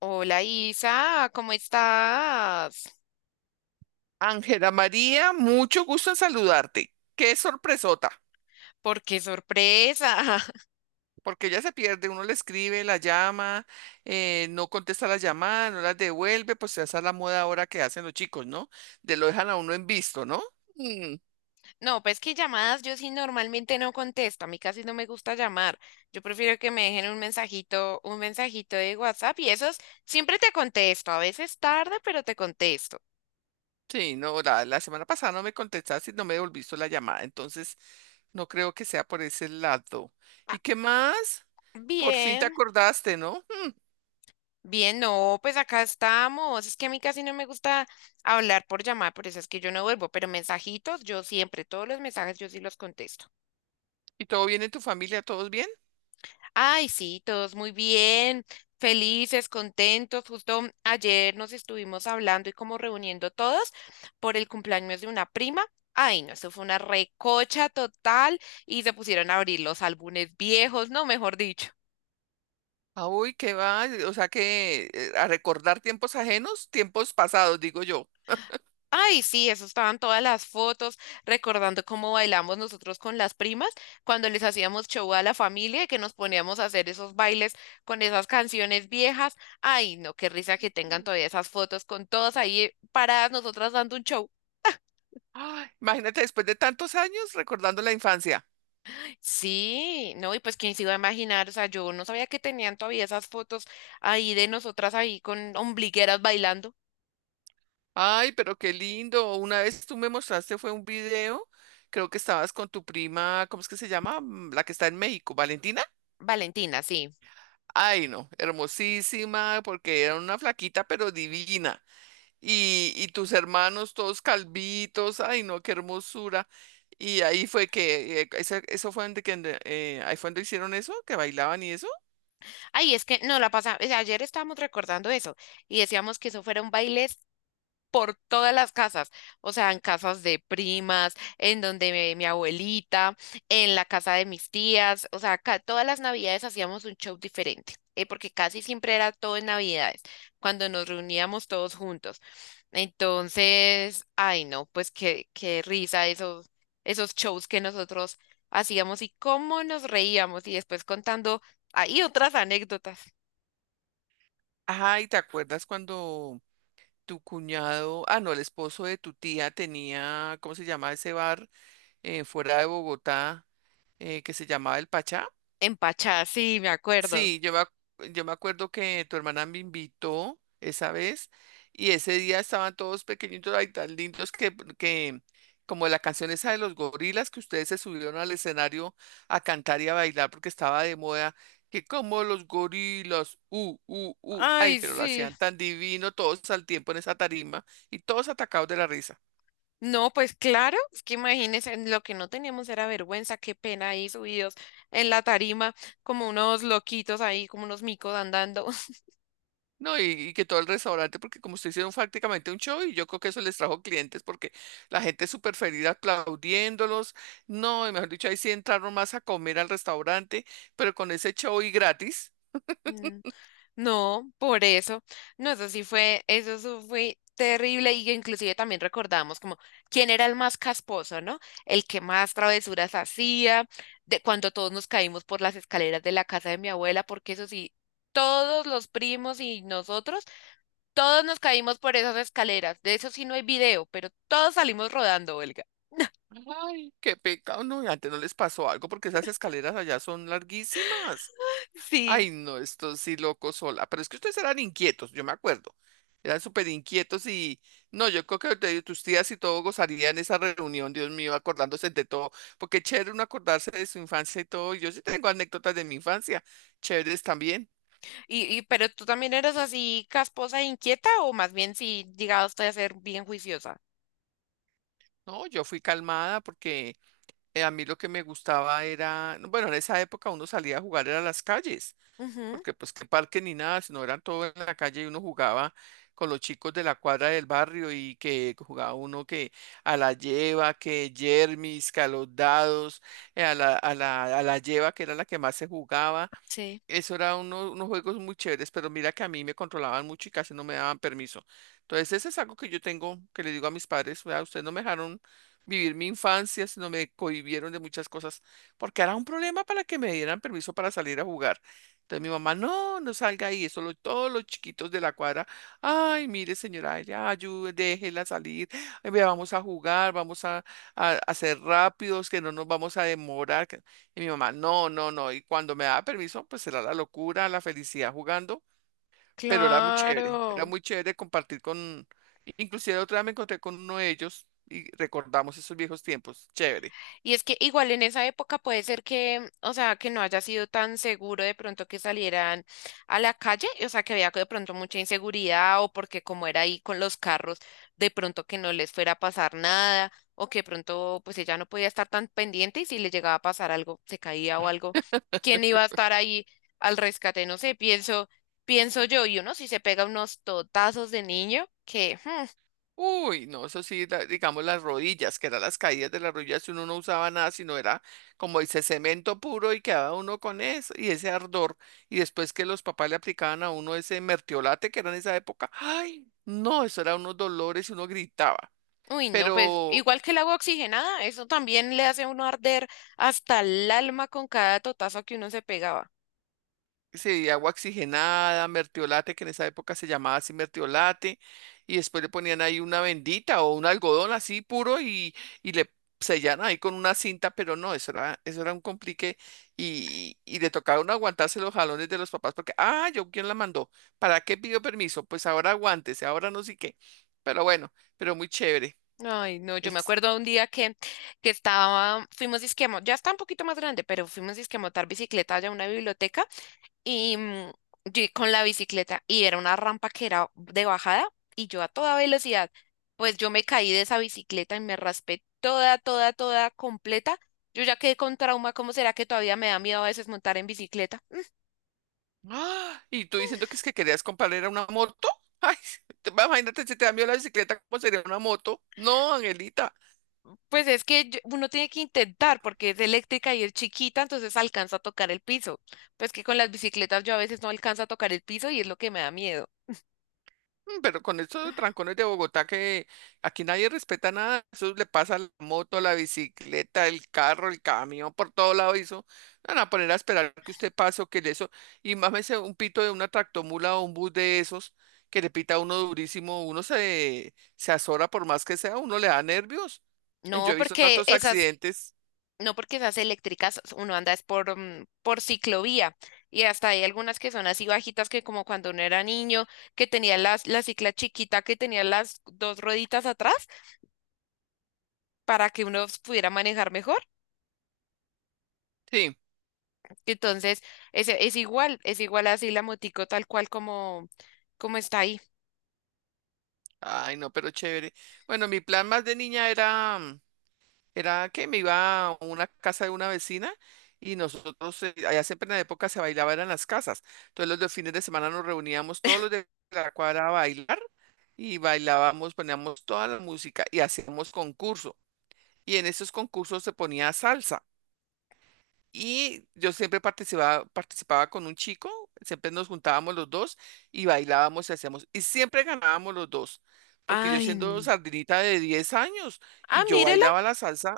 Hola Isa, ¿cómo estás? Ángela María, mucho gusto en saludarte. Qué sorpresota, ¿Por qué sorpresa? porque ella se pierde, uno le escribe, la llama, no contesta la llamada, no las devuelve, pues esa es la moda ahora que hacen los chicos, ¿no? De lo dejan a uno en visto, ¿no? Mm, No, pues que llamadas yo sí normalmente no contesto, a mí casi no me gusta llamar. Yo prefiero que me dejen un mensajito de WhatsApp y esos siempre te contesto, a veces tarde, pero te contesto. sí, no, la semana pasada no me contestaste y no me devolviste la llamada, entonces no creo que sea por ese lado. Ah, ¿Y qué más? Por fin te bien, acordaste, ¿no? Mm, bien, no, pues acá estamos. Es que a mí casi no me gusta hablar por llamar, por eso es que yo no vuelvo, pero mensajitos yo siempre, todos los mensajes yo sí los contesto. ¿y todo bien en tu familia? ¿Todos bien? Ay, sí, todos muy bien, felices, contentos. Justo ayer nos estuvimos hablando y como reuniendo todos por el cumpleaños de una prima. Ay, no, eso fue una recocha total y se pusieron a abrir los álbumes viejos, no, mejor dicho. Ah, uy, qué va, o sea que a recordar tiempos ajenos, tiempos pasados, digo yo. Ay, sí, eso estaban todas las fotos, recordando cómo bailamos nosotros con las primas, cuando les hacíamos show a la familia y que nos poníamos a hacer esos bailes con esas canciones viejas. Ay, no, qué risa que tengan todavía esas fotos con todas ahí paradas nosotras dando un show. Ay, imagínate después de tantos años recordando la infancia. Sí, no, y pues quién se iba a imaginar, o sea, yo no sabía que tenían todavía esas fotos ahí de nosotras ahí con ombligueras bailando. Ay, pero qué lindo. Una vez tú me mostraste fue un video, creo que estabas con tu prima, ¿cómo es que se llama? Mm, la que está en México, Valentina. Valentina, sí. Ay, no, hermosísima, porque era una flaquita pero divina. Y, y tus hermanos todos calvitos, ay no, qué hermosura. Y ahí fue que, eso fue donde, que, ahí fue donde hicieron eso, que bailaban y eso. Ay, es que no la pasa. O sea, ayer estábamos recordando eso y decíamos que eso fueron bailes por todas las casas, o sea, en casas de primas, en donde mi abuelita, en la casa de mis tías, o sea, ca- todas las navidades hacíamos un show diferente, porque casi siempre era todo en navidades, cuando nos reuníamos todos juntos. Entonces, ay no, pues qué, qué risa esos, esos shows que nosotros hacíamos y cómo nos reíamos y después contando ahí otras anécdotas. Ajá, ¿y te acuerdas cuando tu cuñado, ah no, el esposo de tu tía tenía, ¿cómo se llama ese bar fuera de Bogotá que se llamaba El Pachá? Empachadas, sí, me acuerdo. Sí, yo me acuerdo que tu hermana me invitó esa vez y ese día estaban todos pequeñitos ahí tan lindos que como la canción esa de los gorilas que ustedes se subieron al escenario a cantar y a bailar porque estaba de moda, que como los gorilas, ay, Ay, pero lo sí. hacían tan divino todos al tiempo en esa tarima y todos atacados de la risa. No, pues claro, es que imagínense, lo que no teníamos era vergüenza, qué pena ahí subidos en la tarima, como unos loquitos ahí, como unos micos andando. No, y que todo el restaurante, porque como usted hicieron prácticamente un show y yo creo que eso les trajo clientes porque la gente es súper feliz aplaudiéndolos. No, y mejor dicho, ahí sí entraron más a comer al restaurante, pero con ese show y gratis. Mm, No, por eso, no, eso sí fue terrible y inclusive también recordamos como quién era el más casposo, ¿no? El que más travesuras hacía, de cuando todos nos caímos por las escaleras de la casa de mi abuela, porque eso sí, todos los primos y nosotros todos nos caímos por esas escaleras. De eso sí no hay video, pero todos salimos rodando, Olga. Ay, qué pecado, no, y antes no les pasó algo porque esas escaleras allá son larguísimas. Sí. Ay, no, esto sí loco sola. Pero es que ustedes eran inquietos, yo me acuerdo. Eran súper inquietos y no, yo creo que tus tías y todo gozarían esa reunión, Dios mío, acordándose de todo. Porque chévere uno acordarse de su infancia y todo. Yo sí tengo anécdotas de mi infancia, chéveres también. Y pero tú también eres así casposa e inquieta, o más bien si llegaste a ser bien juiciosa. No, yo fui calmada porque a mí lo que me gustaba era, bueno, en esa época uno salía a jugar era a las calles. Ujú, Porque pues que parque ni nada, sino eran todo en la calle y uno jugaba con los chicos de la cuadra del barrio y que jugaba uno que a la lleva, que yermis, que a los dados, a la lleva que era la que más se jugaba. sí. Eso era unos juegos muy chéveres, pero mira que a mí me controlaban mucho y casi no me daban permiso. Entonces, ese es algo que yo tengo, que le digo a mis padres, vea, ustedes no me dejaron vivir mi infancia, sino me cohibieron de muchas cosas, porque era un problema para que me dieran permiso para salir a jugar. Entonces mi mamá, no, no salga ahí, todos los chiquitos de la cuadra, ay, mire señora, ya ayude, déjela salir, ay, vea, vamos a jugar, a ser rápidos, que no nos vamos a demorar. Y mi mamá, no, no, no. Y cuando me daba permiso, pues era la locura, la felicidad jugando, pero era Claro. muy chévere compartir con, inclusive otra vez me encontré con uno de ellos y recordamos esos viejos tiempos, chévere. Y es que igual en esa época puede ser que, o sea, que no haya sido tan seguro de pronto que salieran a la calle, o sea, que había de pronto mucha inseguridad o porque como era ahí con los carros, de pronto que no les fuera a pasar nada o que de pronto pues ella no podía estar tan pendiente y si le llegaba a pasar algo, se caía o algo, ¿quién iba a estar ahí al rescate? No sé, pienso, pienso yo, y uno si se pega unos totazos de niño, Uy, no, eso sí, digamos las rodillas, que eran las caídas de las rodillas, si uno no usaba nada, sino era como dice cemento puro y quedaba uno con eso y ese ardor. Y después que los papás le aplicaban a uno ese mertiolate que era en esa época, ay, no, eso era unos dolores y uno gritaba. uy, no, pues Pero igual que el agua oxigenada, eso también le hace a uno arder hasta el alma con cada totazo que uno se pegaba. sí, agua oxigenada, mertiolate, que en esa época se llamaba así mertiolate, y después le ponían ahí una vendita o un algodón así puro y le sellan ahí con una cinta, pero no, eso era un complique y le tocaron aguantarse los jalones de los papás porque, ah, yo quién la mandó, ¿para qué pidió permiso? Pues ahora aguántese, ahora no sé qué, pero bueno, pero muy chévere. Ay, no, yo me Es acuerdo un día que estaba, fuimos disque a mo- ya está un poquito más grande, pero fuimos disque a montar bicicleta allá a una biblioteca y yo con la bicicleta y era una rampa que era de bajada y yo a toda velocidad, pues yo me caí de esa bicicleta y me raspé toda, toda, toda completa. Yo ya quedé con trauma, ¿cómo será que todavía me da miedo a veces montar en bicicleta? ¡Ah! Y tú diciendo que es que querías comprar era una moto. Ay, imagínate si te cambió la bicicleta, ¿cómo sería una moto? No, Angelita. Pues es que yo- uno tiene que intentar porque es eléctrica y es chiquita, entonces alcanza a tocar el piso. Pues que con las bicicletas yo a veces no alcanza a tocar el piso y es lo que me da miedo. Mm, pero con estos trancones de Bogotá que aquí nadie respeta nada, eso le pasa a la moto, la bicicleta, el carro, el camión, por todo lado eso. Van a poner a esperar que usted pase o que le eso. Y mámese un pito de una tractomula o un bus de esos que le pita a uno durísimo, uno se azora por más que sea, uno le da nervios. Y yo No he visto porque tantos esas, accidentes. no porque esas eléctricas uno anda es por, por ciclovía y hasta hay algunas que son así bajitas que como cuando uno era niño, que tenía las, la cicla chiquita, que tenía las dos rueditas atrás para que uno pudiera manejar mejor. Sí. Entonces, es igual, es igual así la motico tal cual como, como está ahí. Ay, no, pero chévere. Bueno, mi plan más de niña era, mm, era que me iba a una casa de una vecina y nosotros, allá siempre en la época se bailaba eran las casas. Entonces los de fines de semana nos reuníamos todos los de la cuadra a bailar y bailábamos, poníamos toda la música y hacíamos concurso. Y en esos concursos se ponía salsa. Y yo siempre participaba, participaba con un chico, siempre nos juntábamos los dos y bailábamos y hacíamos, y siempre ganábamos los dos, porque yo Ay, siendo n- sardinita de 10 años ah, y yo mírela. bailaba la salsa,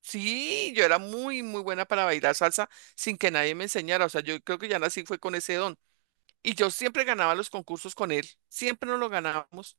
sí, yo era muy, muy buena para bailar salsa sin que nadie me enseñara, o sea, yo creo que ya nací fue con ese don. Y yo siempre ganaba los concursos con él, siempre nos lo ganábamos.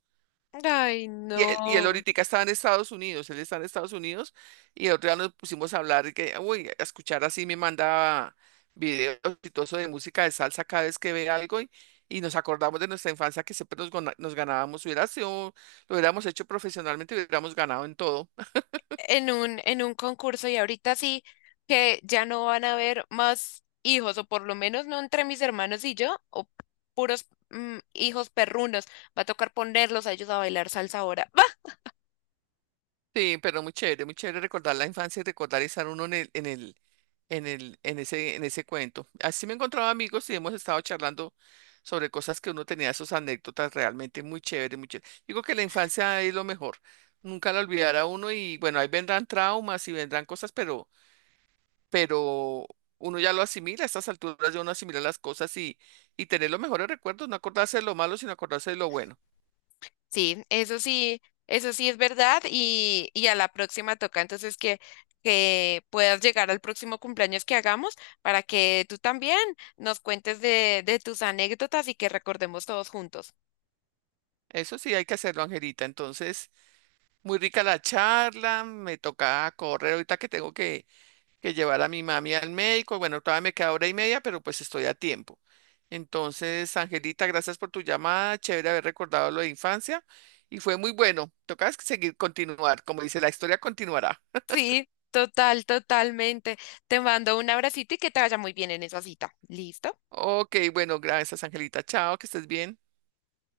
Ay, Y él no. ahorita estaba en Estados Unidos, él está en Estados Unidos y el otro día nos pusimos a hablar y que, uy, a escuchar así me manda videos y todo eso de música de salsa cada vez que ve algo y nos acordamos de nuestra infancia que siempre nos, nos ganábamos, hubiera sido, lo hubiéramos hecho profesionalmente, hubiéramos ganado en todo. En un concurso y ahorita sí que ya no van a haber más hijos, o por lo menos no entre mis hermanos y yo, o puros hijos perrunos. Va a tocar ponerlos a ellos a bailar salsa ahora. Va. Sí, pero muy chévere recordar la infancia y recordar estar uno en ese cuento. Así me he encontrado amigos y hemos estado charlando sobre cosas que uno tenía, sus anécdotas realmente muy chévere, muy chévere. Digo que la infancia es lo mejor, nunca la olvidará uno y bueno, ahí vendrán traumas y vendrán cosas, pero uno ya lo asimila, a estas alturas ya uno asimila las cosas y tener los mejores recuerdos, no acordarse de lo malo, sino acordarse de lo bueno. Sí, eso sí, eso sí es verdad y a la próxima toca. Entonces que puedas llegar al próximo cumpleaños que hagamos para que tú también nos cuentes de tus anécdotas y que recordemos todos juntos. Eso sí hay que hacerlo, Angelita. Entonces, muy rica la charla, me toca correr ahorita que tengo que llevar a mi mami al médico. Bueno, todavía me queda hora y media, pero pues estoy a tiempo. Entonces, Angelita, gracias por tu llamada. Chévere haber recordado lo de infancia. Y fue muy bueno. Tocas seguir continuar. Como dice, la historia continuará. Sí, total, totalmente. Te mando un abracito y que te vaya muy bien en esa cita. ¿Listo? Ok, bueno, gracias, Angelita. Chao, que estés bien.